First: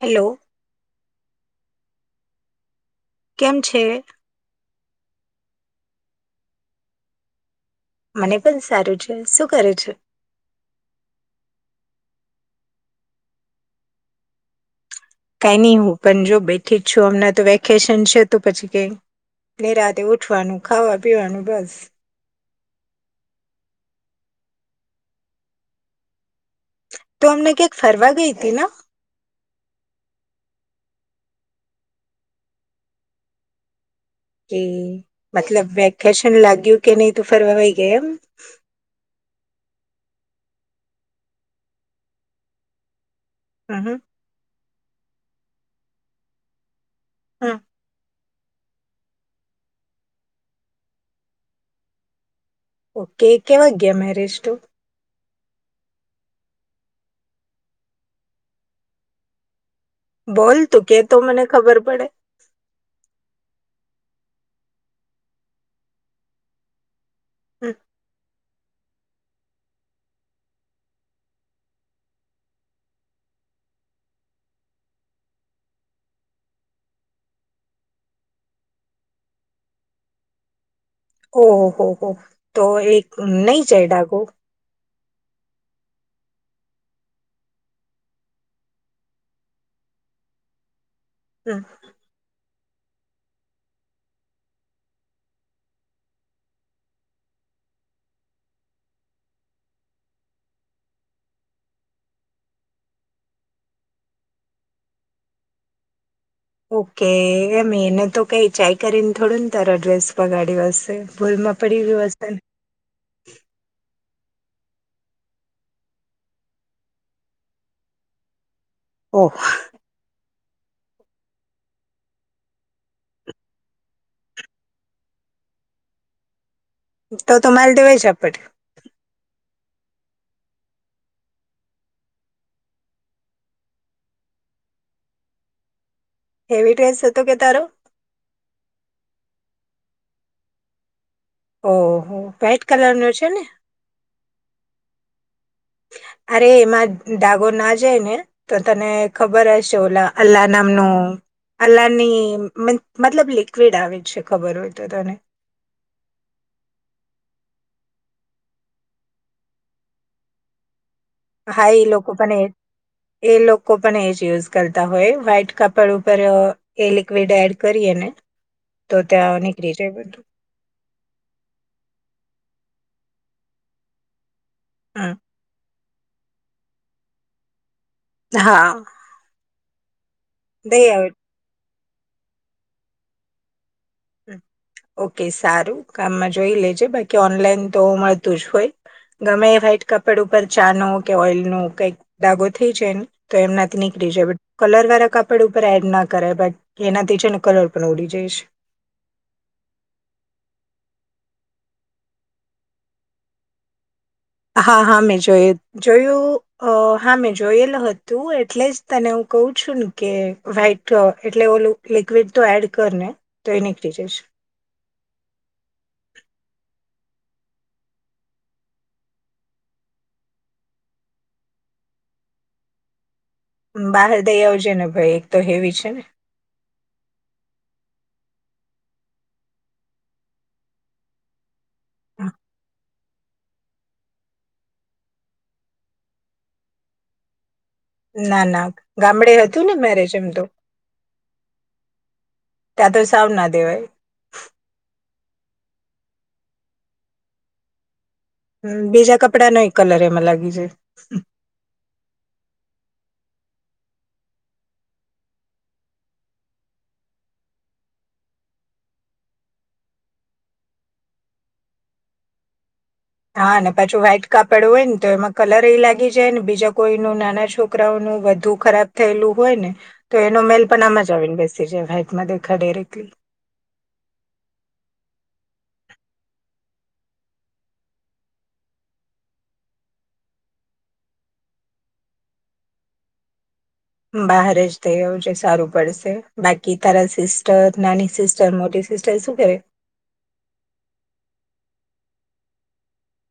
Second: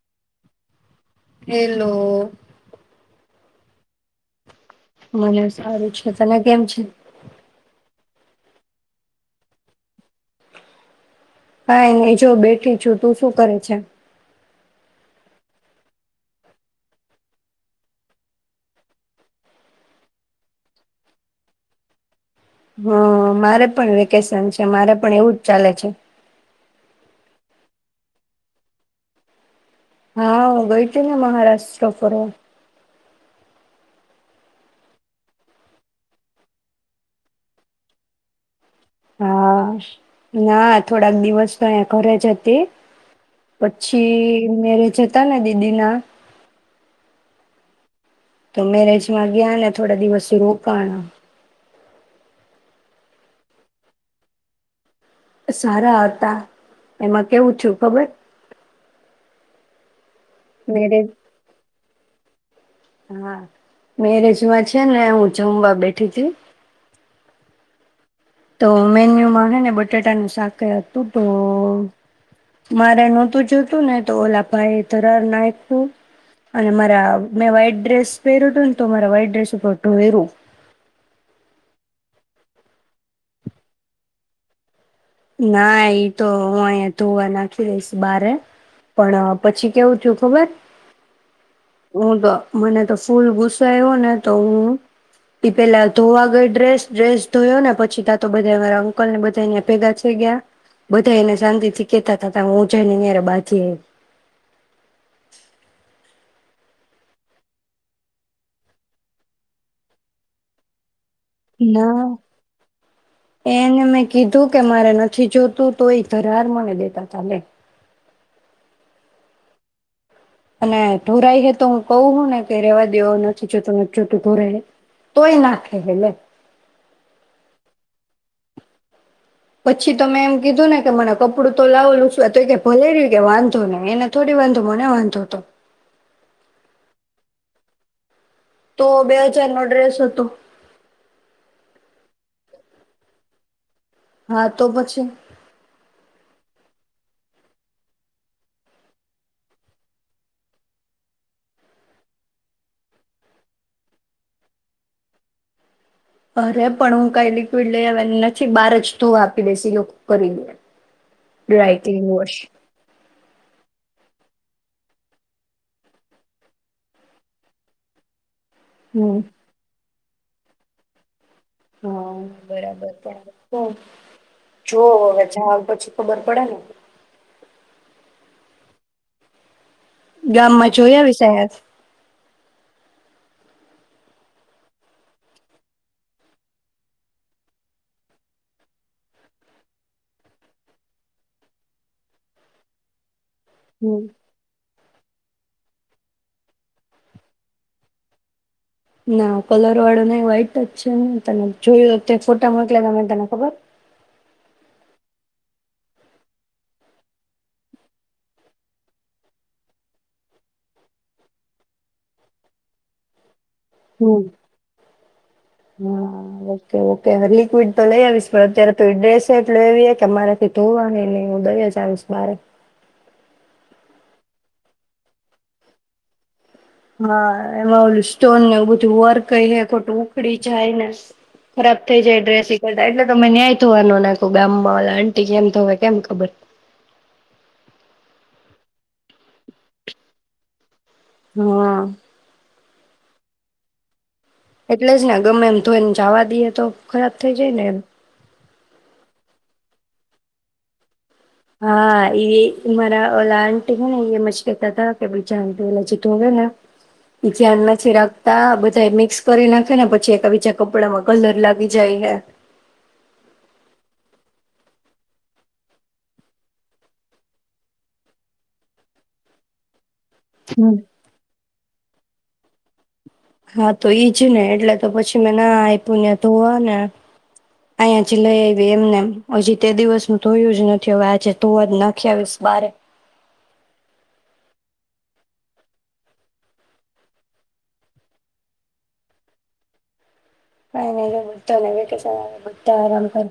Hello. Hello. કેમ છે? [unintelligible] સારું છે. તને કેમ છે? મને પણ સારું છે, શું કરે છે? કાઈ નહીં જો બેઠી છું, તું શું કરે છે. કંઈ નહી હું પણ જો બેઠી જ છું હમણાં તો વેકેશન છે, તો પછી કઈ ને રાતે ઉઠવાનું ખાવા પીવાનું બસ હ મારે પણ વેકેશન છે, મારે પણ એવું જ ચાલે છે. તું અમને ક્યાંક ફરવા ગઈતી ન? હા ગઈતી ને મહારાષ્ટ્ર ફરવા. કે મતલબ વેકેશન લાગ્યું કે નહી તું ફરવા વઈ ગઈ એમ. હા ના થોડાક દિવસ તો અહિયા ઘરે જ હતી. હ પછી મેરે જ તા ને દીદી ના હમ્મ તો મેરેજમાં ગ્યાને થોડા દિવસ રોકાણા ઓકે કેવા ગયા મેરેજ ટુ? સારા હતા એમાં કેવું [unintelligible] ખબર. બોલ તું કે મેરેજ તો મને ખબર પડે. હા મેરેજમાં છે, ને હું જમવા બેઠીતી. હમ્મ તો મેન્યુમાં હેને બટાટાનું શાકય હતું તો મારે નહોતું જોતું ને તો ઓલા ભાઈ ધરાર નાઈખું અને મારા મેં વાઈટ ડ્રેસ પહેર્યું હતું ને તો મારા વાઈટ ડ્રેસ ઉપર ઢોઈરૂ. ઓહ હો હો તો એક નઈ જય ડાગો. ના ઈ તો હું અહીયા ધોવા નાખી દઈશ બારે પણ પછી કેવું [unintelligible] ખબર. [inaudible] હું તો મને તો ફૂલ ગુસ્સો આઈવો ને તો હું ઈ પેલા ધોવા ગઈ ડ્રેસ ડ્રેસ ધોયો ને પછી ત તો બધા મારા અંકલને બધા [unintelligible] ભેગા થઈ ગયા બધા એને શાંતિથી કેતા તાતા હું જઈને એનિહારે બાજી ઓકે એમ એને તો કઈ [unintelligible] કરીને થોડુંન તારા ડ્રેસ બગડ્યો હશે. ભૂલમાં પડી ગયું ના હશે ને [inaudible] એને મે કીધું કે મારે નથી જોતું તો એ ધરાર મને દેતા તાલે ઓહ અને ઢોરાઈ હે તો હું કવ હું ને કે રેવા દયો નથી જોતું નથ જોતું ધોરાઈ હ તોય નાખેહે લે તો તો માલ દેવાય જાપાડ પછી તો મેં એમ કીધું ને કે મને કપડું તો લાવો લૂછવા તો કે ભલેર્યું કે વાંધો ન એને થોડી વાંધો મને વાંધો અતો હેવી ડ્રેસ હતો કે તારો તો બે હજાર નો ડ્રેસ હતો. ઓ હો વાઈટ કલર નો છે ને હા તો પછી અરે એમાં દાગો ના જાય ને તો તને ખબર હશે ઓલા અલ્લા નામનું અલ્લાની મિન-મતલબ લિક્વિડ આવે છે ખબર હોય તો તને અરે પણ હું કઈ લિક્વિડ લઈ આવની નથી બારજ ધોવા આપી દિશ ઈ લોકો કરી દે ડ્રાય હાઈ ક્લીન લોકો વોશ પણ એ એ લોકો પણ એ જ યુઝ કરતા હોય વાઈટ કાપડ ઉપર અ એ લિક્વિડ એડ કરીએને તો હમ ત્યાં નીકળી જાય બધ હા બરાબર બરાબર [unintelligible] જોવ હમ. હવે જાઉં પછી ખબર પડે ન હા ગામમાં દઈ આવે જોયા [unintelligible] ઓકે સારું કામમાં જોઈ લેજે બાકી ઓનલાઈન તો મળતું જ હોય ગમે વ્હાઈટ કપડ ઉપર ચાનો કે ઓઇલ ન કઈક ધાગો થઈ જાયને. તો એમના થી હમ નીકળી જાય કલર વાળા. કપડ ઉપર એડ ના કરે બટ એનાથી છેને કલર પણ ઉડી જઈશ. ના કલર વાળો નઈ વ્હાઈટ જ છે ને તને જોયું ફોટા મોકલે તમે તને ખબર. હા હા મેં જોય જોયું હા મેં જોયેલું હતું એટલે જ તને હું કહું છું ને કે વ્હાઈટ એટલે ઓ લિક્વિડ તો એડ કર ને તો એ નીકળી હમ જશે હા ઓકે ઓ. લિક્વિડ તો લઈ આવીશ પણ અત્યારે તો ડ્રેસે એટલે એવી કે મારેથી ધોવા ન નહી હું દઈ જ આવીશ. મારે બહાર દઈ આવજે ને ભાઈ એક તો હેવી છે ને. હા એમાં ઓલું સ્ટોન ને એવ બધું વર કઈ હ ખોટું ઉખડી જાય ને. રબતે જે. [unintelligible] મે ન્યાય થવાનુંખ ગામમાં ઓ આટી કેમ થય કેમ ખબર. ના ના ગામડે હતું ને મેરેજ એમ તો. હા. ત્યાં તો સાબ ના દેવાય. એટલે જ ને ગમે એમ ધોઈને ચાવા દઈએ તો ખરાબ થઈ જાય ને એમ. હ બીજા કપડા નય કલર એમાં લાગી જાય. હા એ મારા ઓ આંટીી હ ને એ મશકેતા કે બીજા આ ઓ જે તુંે ને એ ધ્યાન નથી રાખતા બધા મિક્સ કરી નાખે ને પછી એક બીજા કપડામાં કલર લાગી જાય ને. હા ને પાછું વ્હાઈટ કાપડ હોય ને તો એમાં કલર એ લાગી જાય ને બીજા કોઈનું નાના છોકરાઓનું વધુ ખરાબ થયેલું હોય ને. તો એનો મેલ હમ્મ. પણ આમ જ આવીને બેસી જાય ભાઈ. [unintelligible] હા તો ઈજ ને એટલે તો પછી મેં ના આપ્યું ને ધોવા ને અહીંયા જ લઈ આવી એમને હજી તે દિવસ ધોયું જ નથી હવે આજે ધોવા જ નાખી આવીશ બારે. બહાર જ થઈ આવુંજ સારું પડશે બાકી તારા સિસ્ટર નાની સિસ્ટર મોટી સિસ્ટર શું કરે. કઈ ન તો ભતો ન વકેશ બધ આરામ કર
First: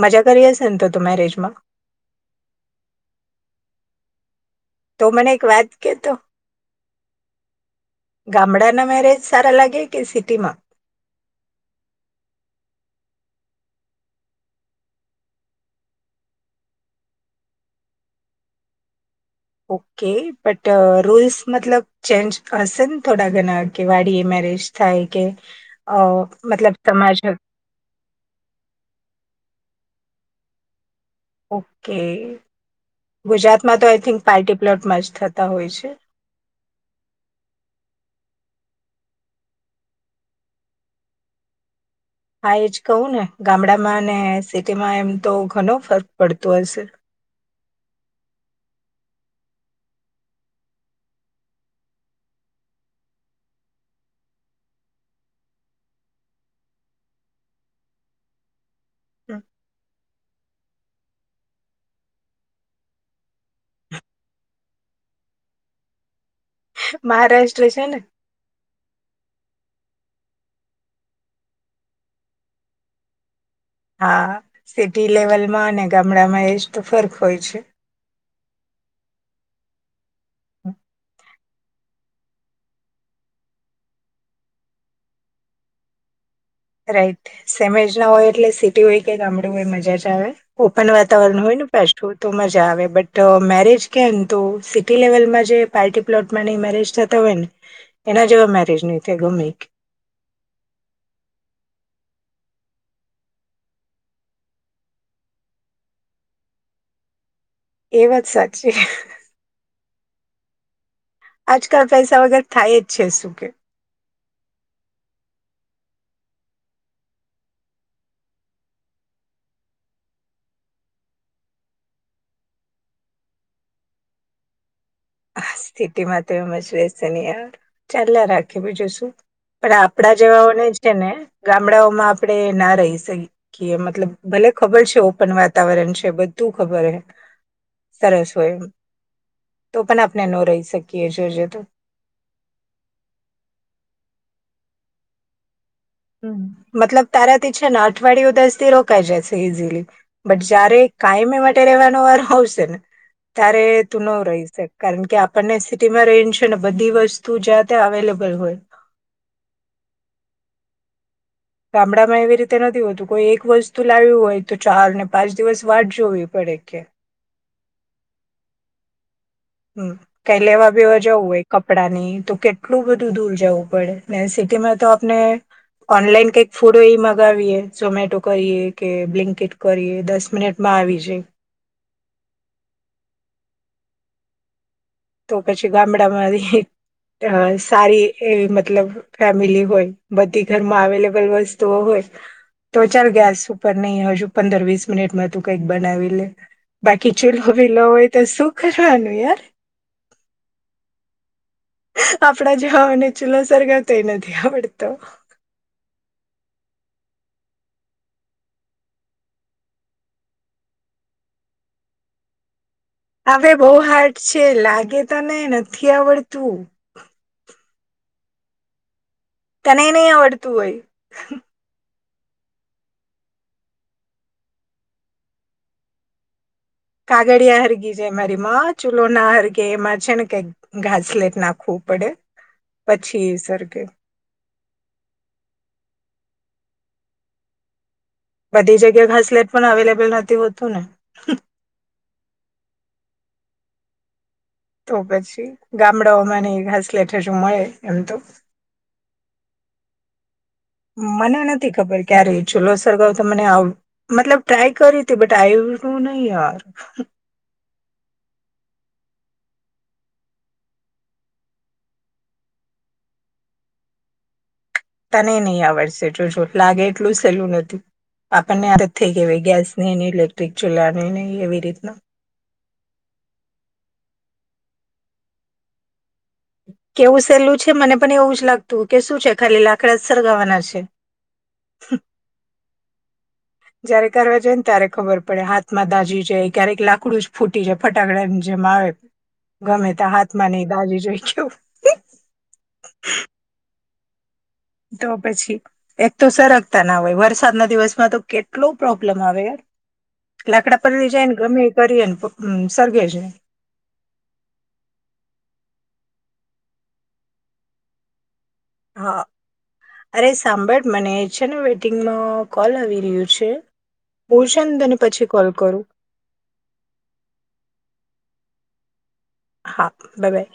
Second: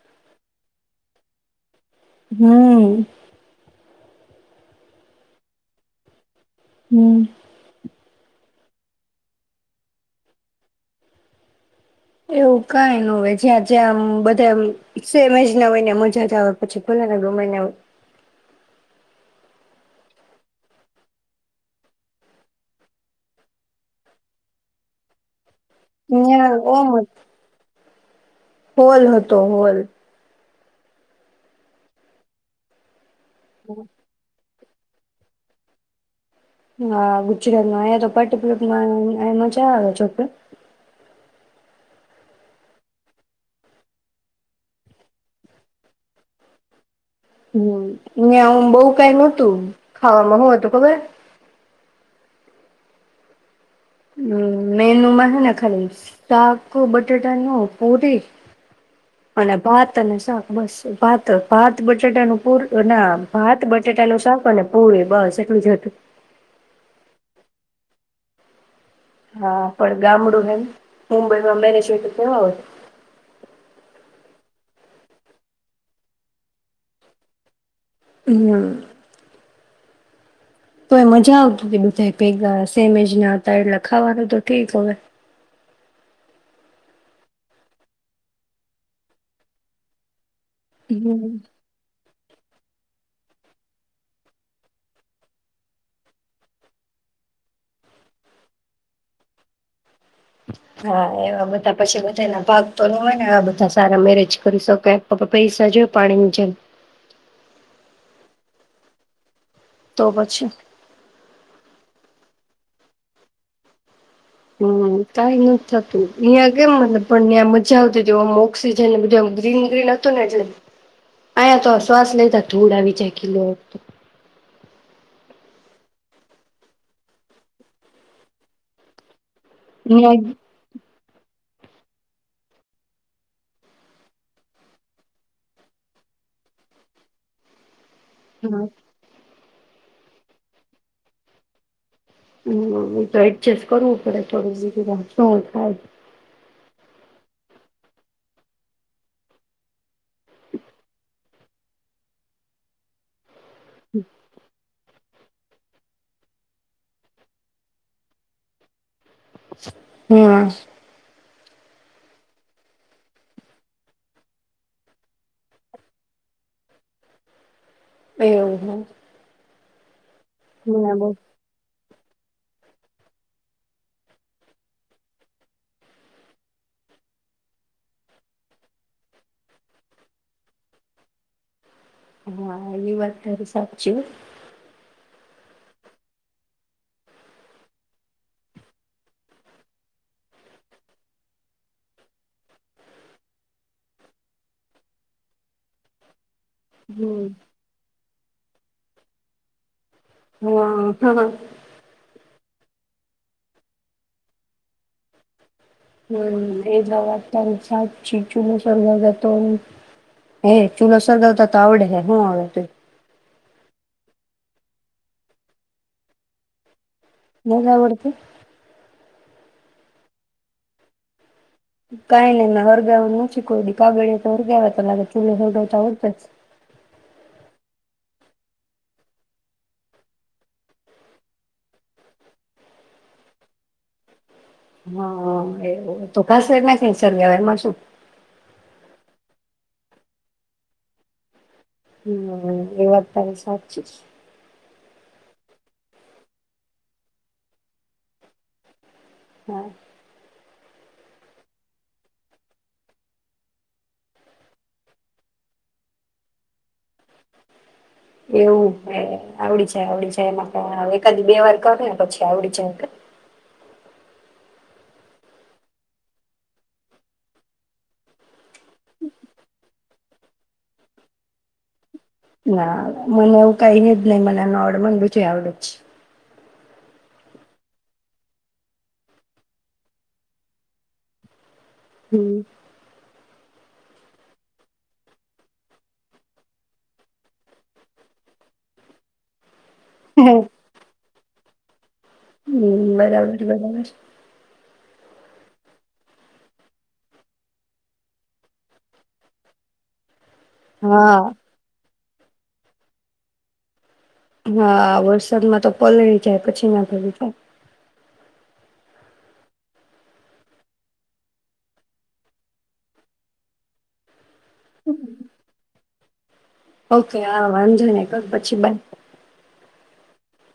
મજા કરી હશે ને તો ત મેરેજમાં હમ્મ. તો મને એક વાત કેતો? હમ. ગામડાના મેરેજ સારા લાગે કે સિટીમાં? એવું કઈ ન હોય જ્યાં જ્યાં બધા સેમેજ ના હોયને મજા જ આવે પછી ભોલે ને ગમાને. ઓકે બટ રૂલ્સ મતલબ ચેન્જ હશે ને થોડા ઘણા કે વાડી એ મેરેજ થાય કે અ ત્યાં મતલબ ઓમ સમાજ હોલ હતો હોલ. ઓકે. ગુજરાતમાં તો આઈ થિંક પાર્ટી પ્લોટમાંચ થતા હોય છે. હા ગુજરાતમાં અયા તો પાટપમાંમાં મજા આવે જોકે. હા એજ કહું ને ગામડામાં ને સિટીમાં એમ તો ઘણ ફર્ક પડતો હશે. હમ હું બહુ કઈ નહોતું ખાવામાં હોય તો ખબર. હમ મેનુમાં હેને ખાલી શાક હ બટાટાનું પુરી. હમ. અને ભાત. તને શાક બસ ભાત ભાત બટેટાનું પૂર ના ભાત બટેટા નું શાક પુરી બસ એટલું જ હતું. મહારાષ્ટ્ર છે ને. હા પણ ગામડું હેન મુંબઈમાં મેરેજ હોય તો કેવા હોય. હા સિટી લેવલમાં અને ગામડામાં એજ તો ફર્ક હોય છે. હમ્મ. તો એ મજા આવ વે, બધા ભેગા હશે સેમ એજ ના હતા એટલે ખાવાનું તો ઠીક હવે. રાઈટ. સેમ એજ ના હોય એટલે સિટી હોય કે ગામડું હોય મજા જ આવે. ઓપન હમ. વાતાવરણ હોય ને પાછું તો મજા આવે, બટ ટ મેરેજ કે ને તો સિટી લેવલમાં જે પાર્ટી પ્લોટમાં ને એ મેરેજ થતા હોય ને, એના જેવા મેરેજ નઈ થાય ગમે ઈ. હા. એવા બધા પછી બધાયના ભાગ પર હોવે ને આવા બધા સારા મેરેજ કરી શકે, પપ પૈસા જોય પાણીની જેમ. એ વાત સાચી. તો પછી. આજકાલ પૈસા વગર થાય જ છે શું કે? હમ્મ. કાઈ નથ થતું. અહિયાં કેમ મતલબ પણ ન્યા મજા આવતીતી ઓમ ઓક્સિજન ને બધું આમ ગ્રીન-ગ્રીન હતું ને એટલે, અહીંયા તો શ્વાસ લેતા ધૂળ આવી જાય કીલો એકતો. સ્થિતિમાં તો એજ રહેશે ને યાર. ચાલ્યા રાખે બીજું શું. પણ આપડા ન્યા જેવાઓને જ તે ને ગામડાઓમાં આપડે ના રહી શકીએ, મતલબ ભલે ખબર છે ઓપન વાતાવરણ છે બધું ખબર હે સરસ હોય એમ. હા તો પણ આપ ણે નો રહી શકીએ, જોજે તું. હમ્મ. ઈ તો એડજસ્ટ કરવું પડે થોડુંક, બીજું તો શું થાય? ઉમ્મ. મતલબ તારાથી છે ને અઠવાડિયું દસ દી રોકાઈ જશે ઈઝીલી, બટ જયારે કાયમ એઈ માટે રહેવાનો વારો આવશે ને ત્યારે તું નો રહી શક, કારણ કે આપ પણને સિટીમાં રહીને છે ને બધી વસ્તુ જ્યાં ત્યાં અવેલેબલ હોય. હા, ગામડામાં એવી રીતે નથી હોતું, કોઈ એક વસ્તુ લાયુ હોય, તો ચાર ને પાંચ દિવસ વાટ જોવી પડે કે એવું હા હમ્મ. કઈ લેવા બીવા જવું હોય કપ કપડાની તો કેટલું બધું દૂર જવું પડે ને સિટીમાં તો આપણે ઓનલાઈન કઈક ફૂડ એ મગાવીએ, ઝોમેટો કરીએ, કે બ્લિન્કીટ કરીએ, દસ મિનિટમાં આવી જાય. હા, એ વાત તારી સાચી, હો તો પછી ગામડામાં રેહી ત સારી એવી મતલબ ફેમિલી હોય, બધી ઘરમાં અવેલેબલ વસ્તુઓ હોય, તો ચાલ ગેસ ઉપર નહી હજુ પંદર વીસ મિનિટમાં તું કઈક બનાવી લે બાકી હમ ચૂલહો બિલો હોય તો શું કરવાનું યાર હા. આપડા જેવાઓને ચૂલો સરગવતાય નથી આવડતો. હમ્મ એ વાત તારી સાચી, ચૂલો સરગવતા તો ઉ, હે ચૂલો સરગવતા તો આવડે હે હું અવેતું અવે બૌ હાર્ડ છે, લાગે તને નથી આવડતું નથ આવડાતું તને નઈ આવડતું હોય. કઈ નઈ ના હરગાવ નું ઓછુ કોઈદિ, કાગળીયાતો હરગવ્યાતા લાગે, ચૂલો હરગાવતા આવડ તેજ કાગળિયા હરગી જાય મારી માં, ચૂલો ના હરગે, એમાં છે ને કઈ ઘાસલેટ નાખવું પડે, પછી સરગે હા, એ એતો ઘાસલેટ નાખીને સરગાવાય એમાં શું બધી જગ્યા ઘાસલેટ પણ અવેલેબલ નથી હોતું ને હમ્મ, એ વાત તારી સાચ્ચીજ તો પછી ગામડાઓમાં ને ઘાસલેઠ હજુ મળે એમ તો હા. મને નથી ખબર ક્યારે ચુલો સરગાવ તો મને આવ મતલબ ટ્રાય કરી તી, બટ આઇવું [unintelligible] નહી યાર એવું હે આવડી જાય, આવડી જાય, એમાં કા એકાદ બે વાર કરે ને પછી આવડી જાય કે તને નઈ આવડશે જોજો, લાગે એટલું સહેલું નથી પાક આપને આદત થઈ કેવાય ગેસની ની ઇલેક્ટ્રિક ચૂલાની નઈ એવી રીતના ના મને એવું કઈ ન જ નઈ, મને નોર્મલ બધુંય આવડેજ છે. કેવું સહેલું છે, મને પણ એવું જ લાગતું, કે શું છે ખાલી લાકડા સરગાવાના છે. હમ્મ. જયારે કરવા જાય ને ત્યારે ખબર પડે હાથમાં દાઝી જાય, ક્યારેક લાકડું જ ફૂટી જાય, ફટાકડા જેમ આવે ગમે તા હાથમાં નઈ દાજી જોઈ છું તું હમ બરાબર બરાબર. તો પછી, એક તો સરગતા ના હોય વરસાદના દિવસમાં તો કેટલો પ્રોબ્લમ આવે યાર લાકડા પલડી હા. જાય ને ગમે એ કરીએ ન તો ઉમ્મ સરગે છે. હા, વરસાદમાં તો પલળી જાય, પછી ના ભલી થાય. હા, અરે સાંભળ મને છે વેટિંગમાં કોલ આવી રહ્યું છે, હું છેન તને પછી કોલ કરું. ઓકે, હા વાંધો નઈ, કર પછી બાઇ. હા, બબાઈ.